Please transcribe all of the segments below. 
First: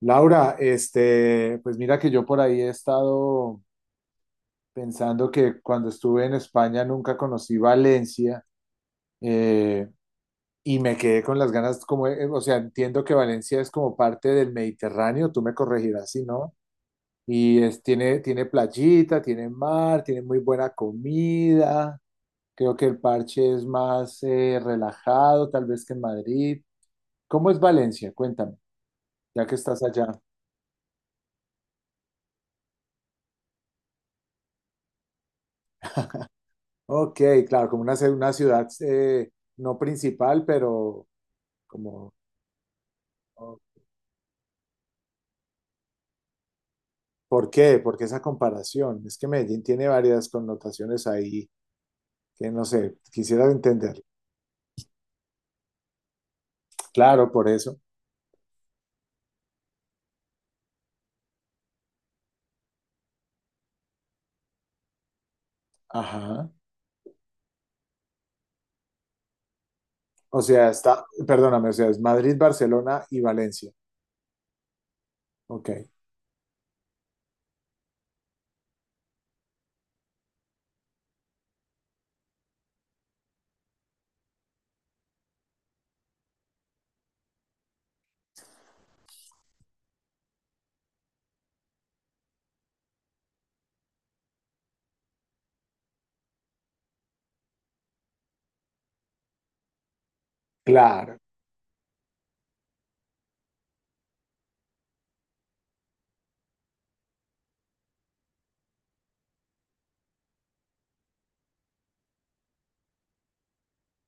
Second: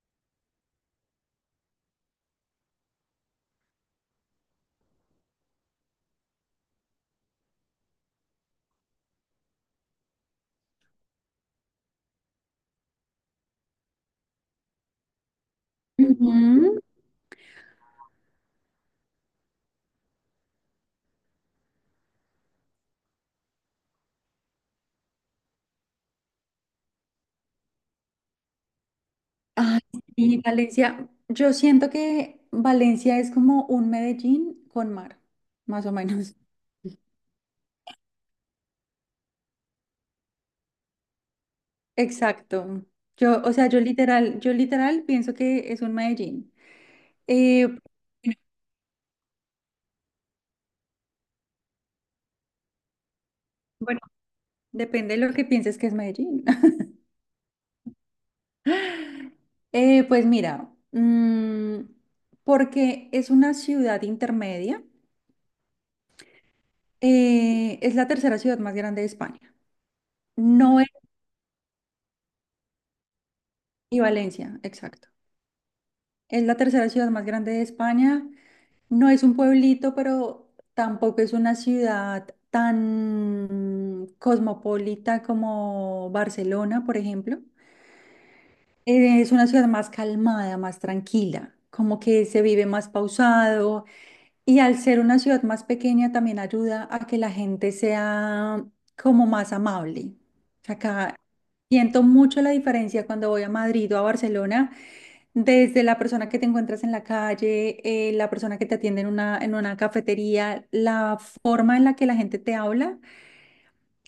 Laura, este, pues mira que yo por ahí he estado pensando que cuando estuve en España nunca conocí Valencia eh, y me quedé con las ganas, como, o sea, entiendo que Valencia es como parte del Mediterráneo, tú me corregirás si no, Ujú. y es, tiene, tiene playita, tiene mar, tiene muy buena comida, creo que el parche es más relajado tal vez que en Madrid. ¿Cómo es Valencia? Cuéntame, ya que Ay, estás allá. sí, Valencia. Yo siento que Valencia es como un Medellín con mar, más o menos. Ok, claro, como una, una ciudad no principal, pero como, Exacto. Yo, o o- sea, yo literal pienso que es un Medellín. ¿por Eh, qué? ¿Por qué esa comparación? Es que Medellín tiene varias connotaciones ahí que no sé, quisiera bueno, entender. depende de lo que pienses que es Medellín. Claro, por eso. Pues mira, porque es una ciudad intermedia. Ajá. Es la tercera ciudad más grande de España. O sea, No es, está, perdóname, o sea, es Madrid, Barcelona y Valencia. y Valencia, exacto. Ok, Es la tercera ciudad más grande de España. No es un pueblito, pero tampoco es una ciudad tan cosmopolita como Barcelona, por ejemplo. Es una ciudad más calmada, más tranquila, como que se vive más pausado, y al ser una ciudad más pequeña también ayuda a que la gente sea como más amable. Acá claro. siento mucho la diferencia cuando voy a Madrid o a Barcelona. Desde la persona que te encuentras en la calle, la persona que te atiende en una cafetería, la forma en la que la gente te habla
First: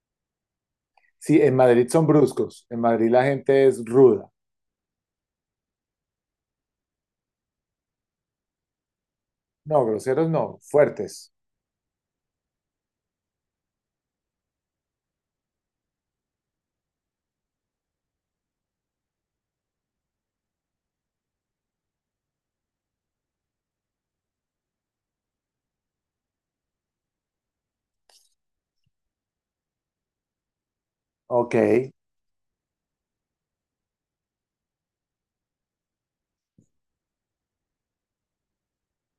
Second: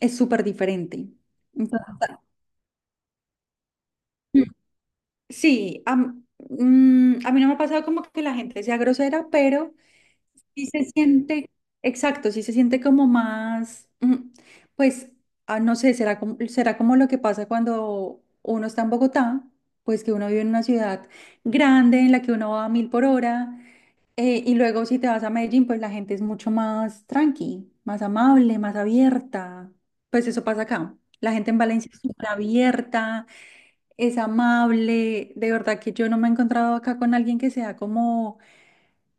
es súper diferente. Sí, en Madrid Entonces, son bruscos, en Madrid la gente es ruda. Mm. sí, a, m- a mí no me ha pasado como que la gente sea grosera, pero No, groseros no, sí se fuertes. siente, exacto, sí se siente como más, pues, no sé, será como lo que pasa cuando uno está en Bogotá, pues que uno vive en una ciudad grande en la que uno va a mil por hora. Y luego si te vas a Medellín, pues la gente es mucho más tranqui, más amable, más abierta. Pues eso pasa acá. La gente Ok, en Valencia es súper abierta, es amable. De verdad que yo no me he encontrado acá con alguien que sea como,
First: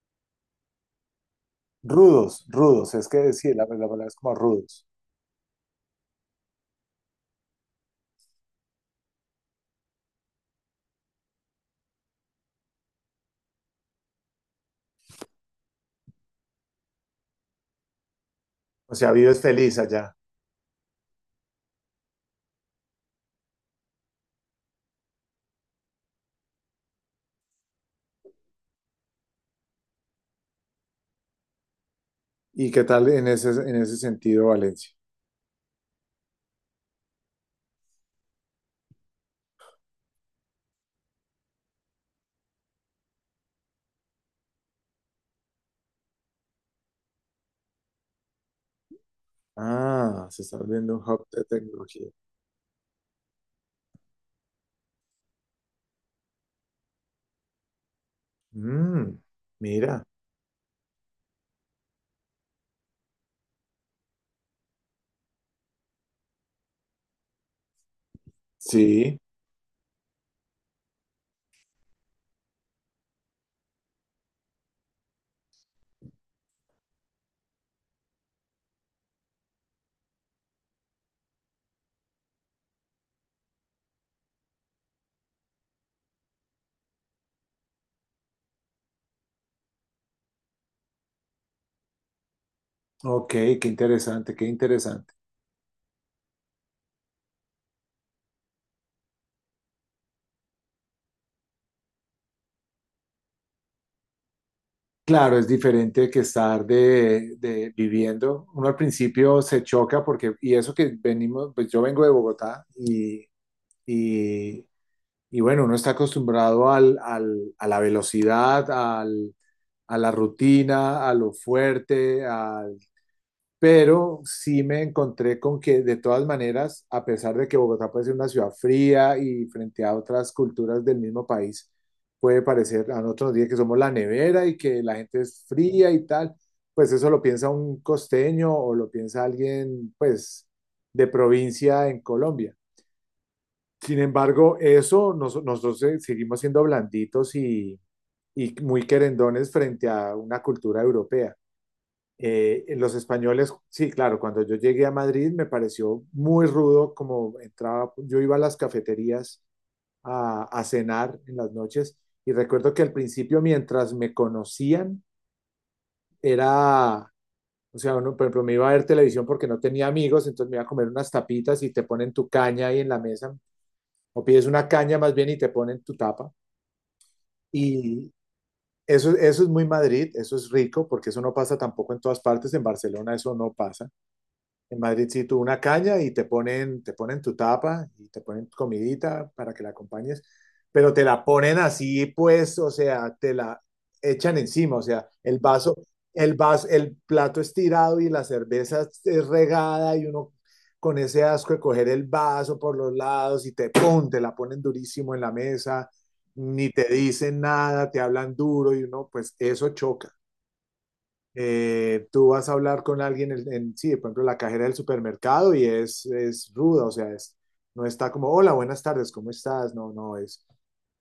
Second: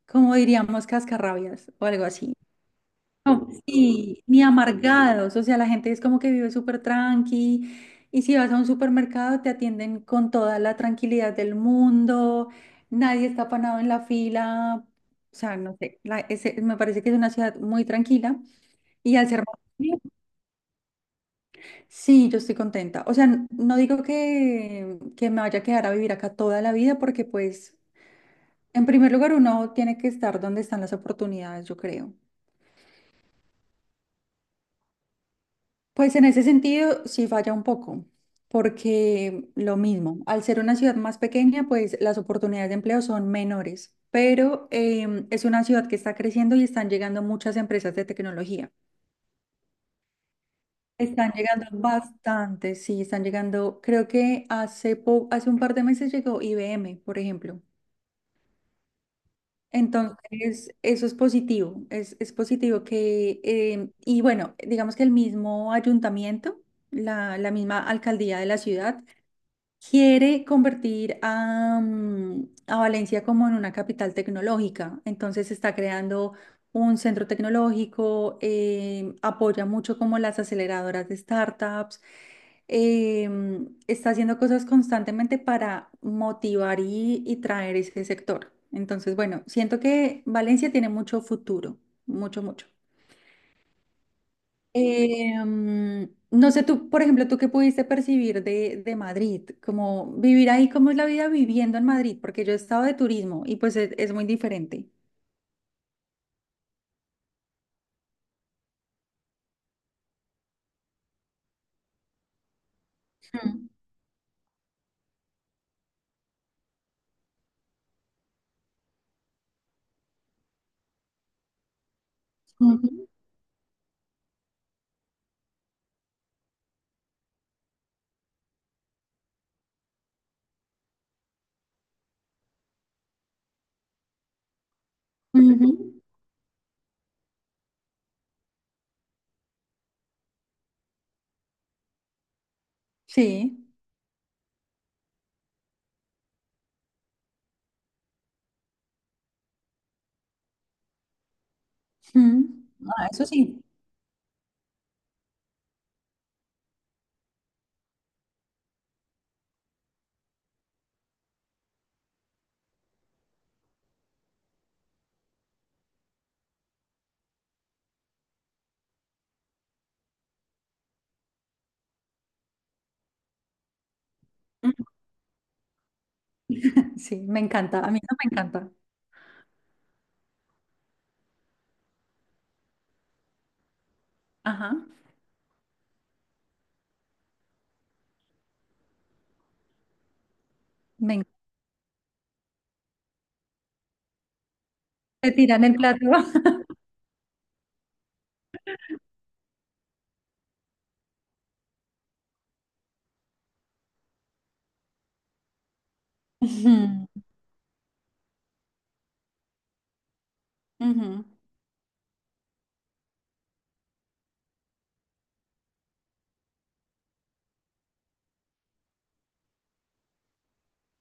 como diríamos, cascarrabias o algo así. rudos, rudos, es que sí, No, la palabra es sí, como ni rudos. amargados, o sea, la gente es como que vive súper tranqui, y si vas a un supermercado te atienden con toda la tranquilidad del mundo, nadie está apanado en la fila, o sea, no sé, me parece que es una ciudad muy tranquila O sea, y al vives ser... feliz más- allá. Sí, yo estoy contenta, o sea, no digo que me vaya a quedar a vivir acá toda la vida porque pues, en primer lugar, uno tiene que estar donde están las oportunidades, yo creo. ¿Y qué tal en ese sentido Valencia? Pues en ese sentido sí falla un poco, porque lo mismo, al ser una ciudad más pequeña, pues las oportunidades de empleo son menores, pero es una ciudad que está creciendo y están llegando muchas empresas de tecnología. Ah, se está volviendo un hub Están de llegando tecnología. bastantes, sí, están llegando, creo que hace un par de meses llegó IBM, por ejemplo. Mm, mira, Entonces, eso es positivo que, y bueno, digamos que el mismo ayuntamiento, la misma alcaldía de la ciudad, sí, quiere convertir a Valencia como en una capital tecnológica. Entonces está creando un centro tecnológico, apoya mucho como las aceleradoras de startups, eh, está haciendo cosas constantemente para motivar y traer ese sector. Entonces, bueno, siento que Valencia tiene mucho futuro, mucho, mucho. ok, qué interesante, qué interesante. No sé, tú, por ejemplo, tú qué pudiste percibir de Madrid, como vivir ahí, cómo es la vida viviendo en Madrid, porque yo he estado de turismo y pues es muy diferente. Claro, es diferente que estar de viviendo. Uno al principio se choca porque, y eso que venimos, pues yo vengo de Bogotá Mm. y, y bueno, uno está acostumbrado al, a la velocidad, al, a la rutina, a lo fuerte, a Ujú, pero sí me encontré con que de todas maneras, a pesar de que Bogotá puede ser una ciudad fría y frente a otras culturas del mismo país, puede parecer, a nosotros nos dicen que somos la nevera y que la gente es ujú. fría y tal, pues eso lo piensa un costeño o lo piensa alguien, pues, de provincia en Colombia. Sí. Sin embargo, nosotros seguimos siendo blanditos y muy querendones frente a una cultura europea. Mm. Los Ah, eso españoles, sí. sí, claro, cuando yo llegué a Madrid me pareció muy rudo como entraba, yo iba a las cafeterías a cenar en las noches y recuerdo que al principio mientras me conocían era, o sea, uno, por ejemplo, me iba a ver televisión porque no tenía amigos, entonces me iba a comer unas tapitas y te ponen tu caña ahí en la mesa, o pides una caña más bien y te ponen tu tapa. Sí, me encanta, a mí Y no me encanta. eso es muy Madrid, eso es rico, porque eso no pasa tampoco en todas partes, en Barcelona eso no pasa. Ajá, En Madrid sí, tú una caña y te ponen tu tapa y te ponen comidita para que la acompañes, pero te me la encanta. ponen así, pues, o sea, te la echan encima, o sea, Te el tiran vaso, el plato. El plato estirado y la cerveza es regada y uno con ese asco de coger el vaso por los lados y te la ponen durísimo en la mesa, ni te Ujú, dicen nada, te hablan duro y uno, pues, eso choca ujú. Tú vas a hablar con alguien, en, sí, por ejemplo, la cajera del supermercado y es ruda, o sea, es, no está como, hola, buenas tardes, ¿cómo estás? No, no, es,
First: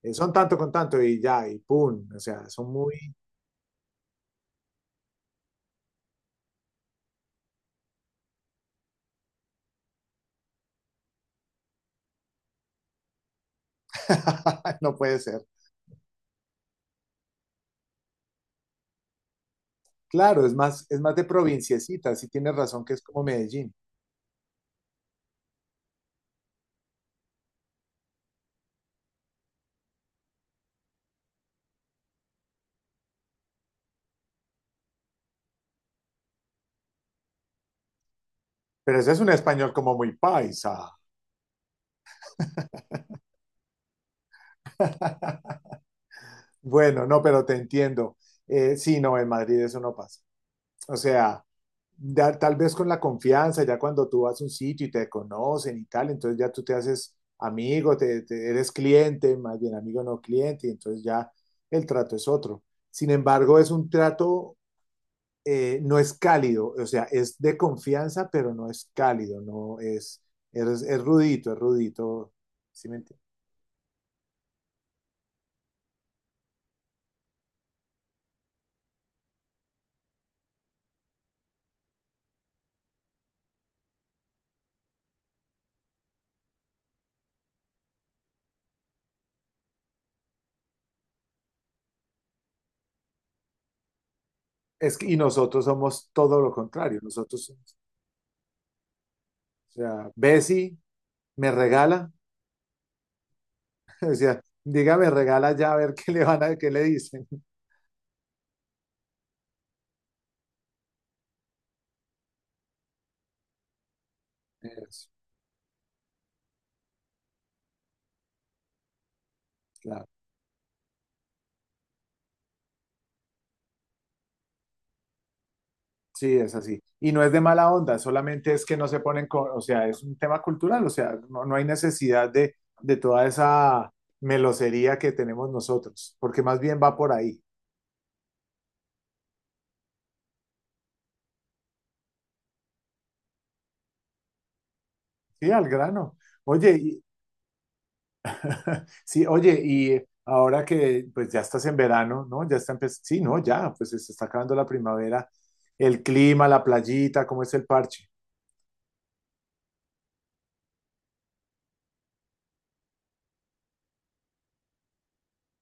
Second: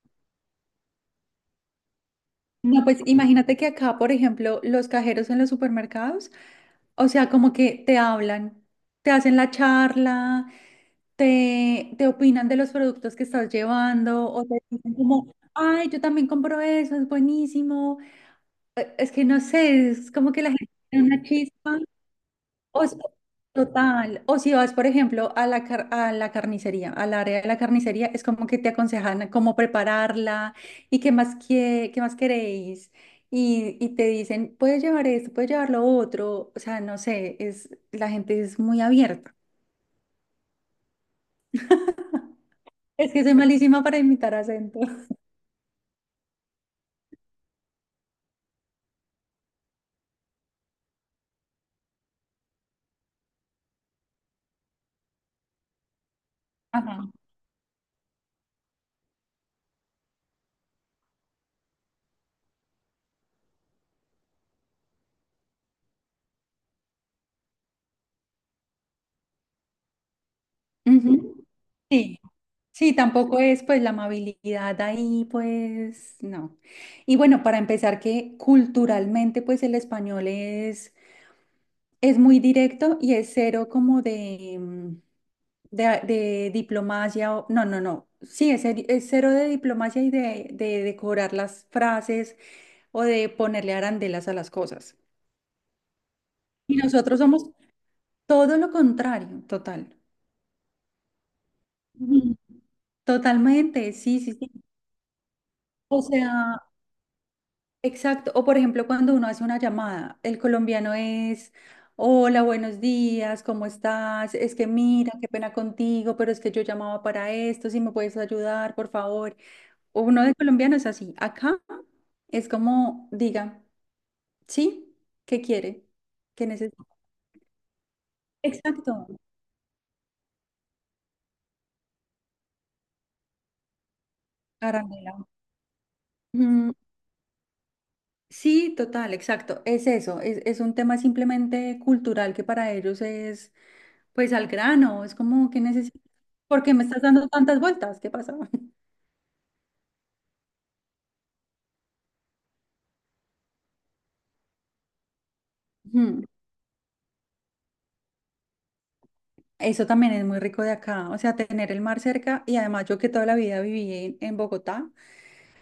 son tanto con tanto y ya, y pum, o sea, son No, pues muy, imagínate que acá, por ejemplo, los cajeros en los supermercados, o sea, como que te hablan, te hacen la charla, te opinan de los productos que estás llevando o te dicen no puede como, ser. ay, yo también compro eso, es buenísimo. Es que no sé, es como que Claro, la gente es tiene más de una chispa. provinciecita, sí tienes O razón que es- es como Medellín, total. O si vas, por ejemplo, a a la carnicería, al área de la carnicería, es como que te aconsejan cómo prepararla y qué más, qué más queréis. Y te dicen, puedes llevar esto, puedes llevar lo otro. O sea, no sé, es, la gente es muy pero ese es un abierta. español como muy paisa. Es que soy malísima para imitar acento. Bueno, no, pero te entiendo. Sí, no, en Madrid eso no pasa. O sea, ya tal vez con la confianza, ya cuando tú vas a un sitio y te conocen y tal, entonces ya tú te Ajá. haces amigo, te, eres cliente, más bien amigo no cliente, y entonces ya el trato es otro. Sin embargo, es un trato, no es cálido, o sea, es de confianza, pero no es cálido, no es, Ujú. Es Sí, rudito, ¿sí sí, me entiendes? tampoco es pues la amabilidad ahí, pues no. Y bueno, para empezar, que culturalmente pues el español es muy directo y es cero como de diplomacia, no, no, no, sí, es cero de diplomacia y de decorar las frases o de ponerle arandelas a las cosas. Y nosotros somos todo lo Y contrario, nosotros nosotros, somos somos, todo lo contrario, o total. sea, Bessie me regala, Ujú. Totalmente, o sí, sí, sea, sí. dígame regala ya a ver O qué le van a, sea... qué le dicen. Exacto, o por ejemplo cuando uno hace una llamada, el colombiano es, hola, buenos días, ¿cómo estás? Es que Es, mira, qué pena contigo, pero es que yo llamaba para esto, si me puedes ayudar, por favor. claro. Uno de colombiano es así, acá es como, diga, ¿sí? ¿Qué quiere? Sí, ¿Qué es así. necesita? Y no es de mala onda, solamente es que no Exacto, se ponen con, o sea, es un tema cultural, o sea, no, no hay necesidad de toda esa melosería que arandela. tenemos nosotros, porque más Mm, bien va por ahí, sí, total, exacto, es eso, es un tema simplemente cultural que para ellos es... pues al grano, es sí, como que al necesito. grano. ¿Por qué Oye, me estás dando tantas vueltas? ¿Qué pasa? sí, oye, y ahora que pues ya estás en verano, ¿no? Ya está empezando, sí, no, ya, pues se está acabando la primavera, el Ujú. clima, la playita, ¿cómo es el parche? Eso también es muy rico de acá, o sea, tener el mar cerca y además yo que toda la vida viví en Bogotá,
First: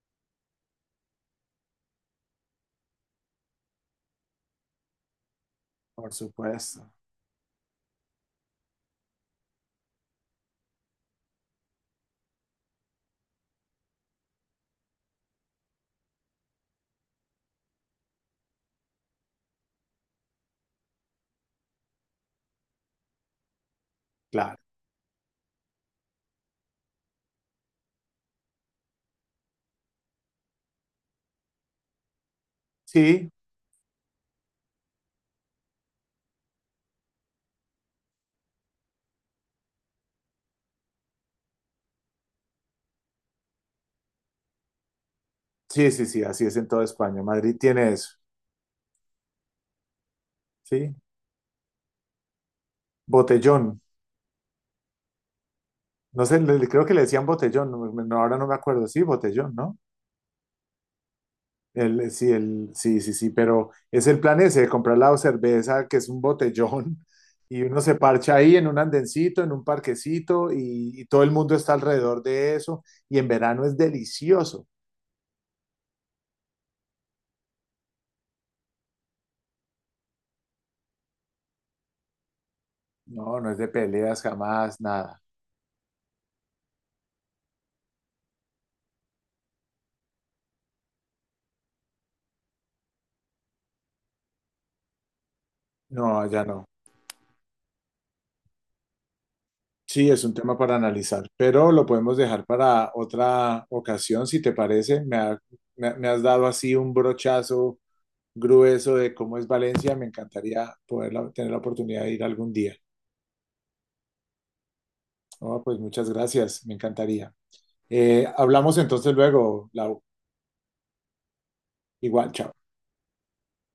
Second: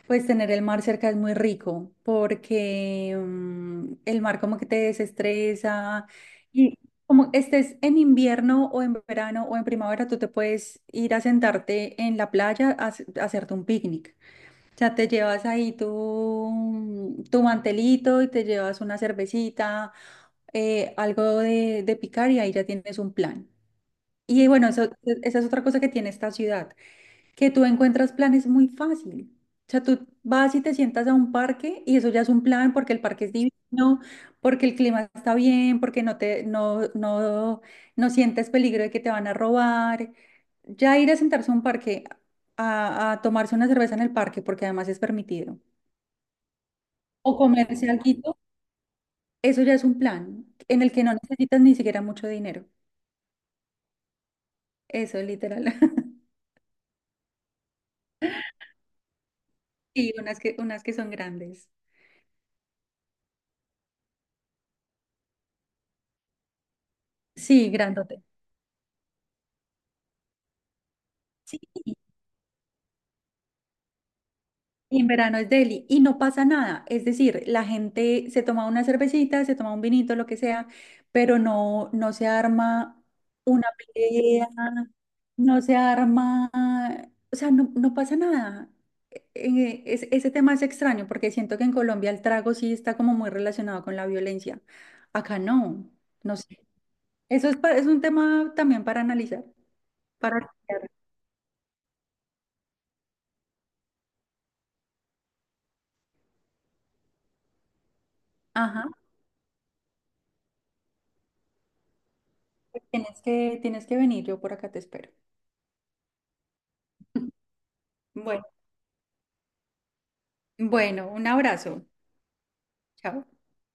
pues tener el mar cerca es muy rico porque el mar como que te desestresa, Por y supuesto, como estés en invierno o en verano o en primavera, tú te puedes ir a sentarte en la playa a hacerte un picnic. Ya te llevas ahí tu mantelito y te llevas una cervecita, algo de picar y ahí ya tienes un plan. Y claro. bueno, esa es otra cosa que tiene esta ciudad, que tú encuentras planes muy fácil. O sea, tú vas y te sientas a un parque y eso ya es un plan porque el parque Sí, es divino, porque el clima está bien, porque no sientes peligro de que te van a robar. Ya ir a sentarse a un parque a tomarse una cerveza en el parque, porque además es permitido. sí, sí, sí, así es en toda España. O Madrid comerse tiene eso, algo, eso ya es un plan en el sí. que no necesitas ni siquiera mucho dinero. Botellón. Eso, literal. No sé, creo que le decían botellón, no, no, ahora no me acuerdo. Sí, botellón, ¿no? Sí, unas que son grandes. El, sí, sí, sí, pero es el plan ese, de comprar la cerveza, que es un botellón, y Sí, uno se grandote. parcha ahí en un andencito, en un parquecito, y todo el mundo Sí. está alrededor de eso, y en verano es delicioso. Y en verano es Delhi y no pasa nada. Es decir, la gente se toma una cervecita, se toma un vinito, lo que sea, pero no se arma No, no es una de peleas pelea, jamás, nada. no se arma, o sea, no, no pasa nada. Ese tema es extraño porque siento que en Colombia el trago sí está como muy relacionado con la violencia. Acá no, No, no ya sé. no. Eso es, es un tema también para analizar, Sí, es un para... tema para analizar, pero lo podemos dejar para otra ocasión, si te parece. Me has dado así un brochazo Ajá, grueso de cómo es Valencia, me encantaría poder tener la oportunidad de ir algún día. Tienes que venir, yo por acá te espero. No, pues muchas gracias, me encantaría. Bueno. Hablamos entonces luego, Lau. Bueno, un abrazo. Igual, chao. Chao.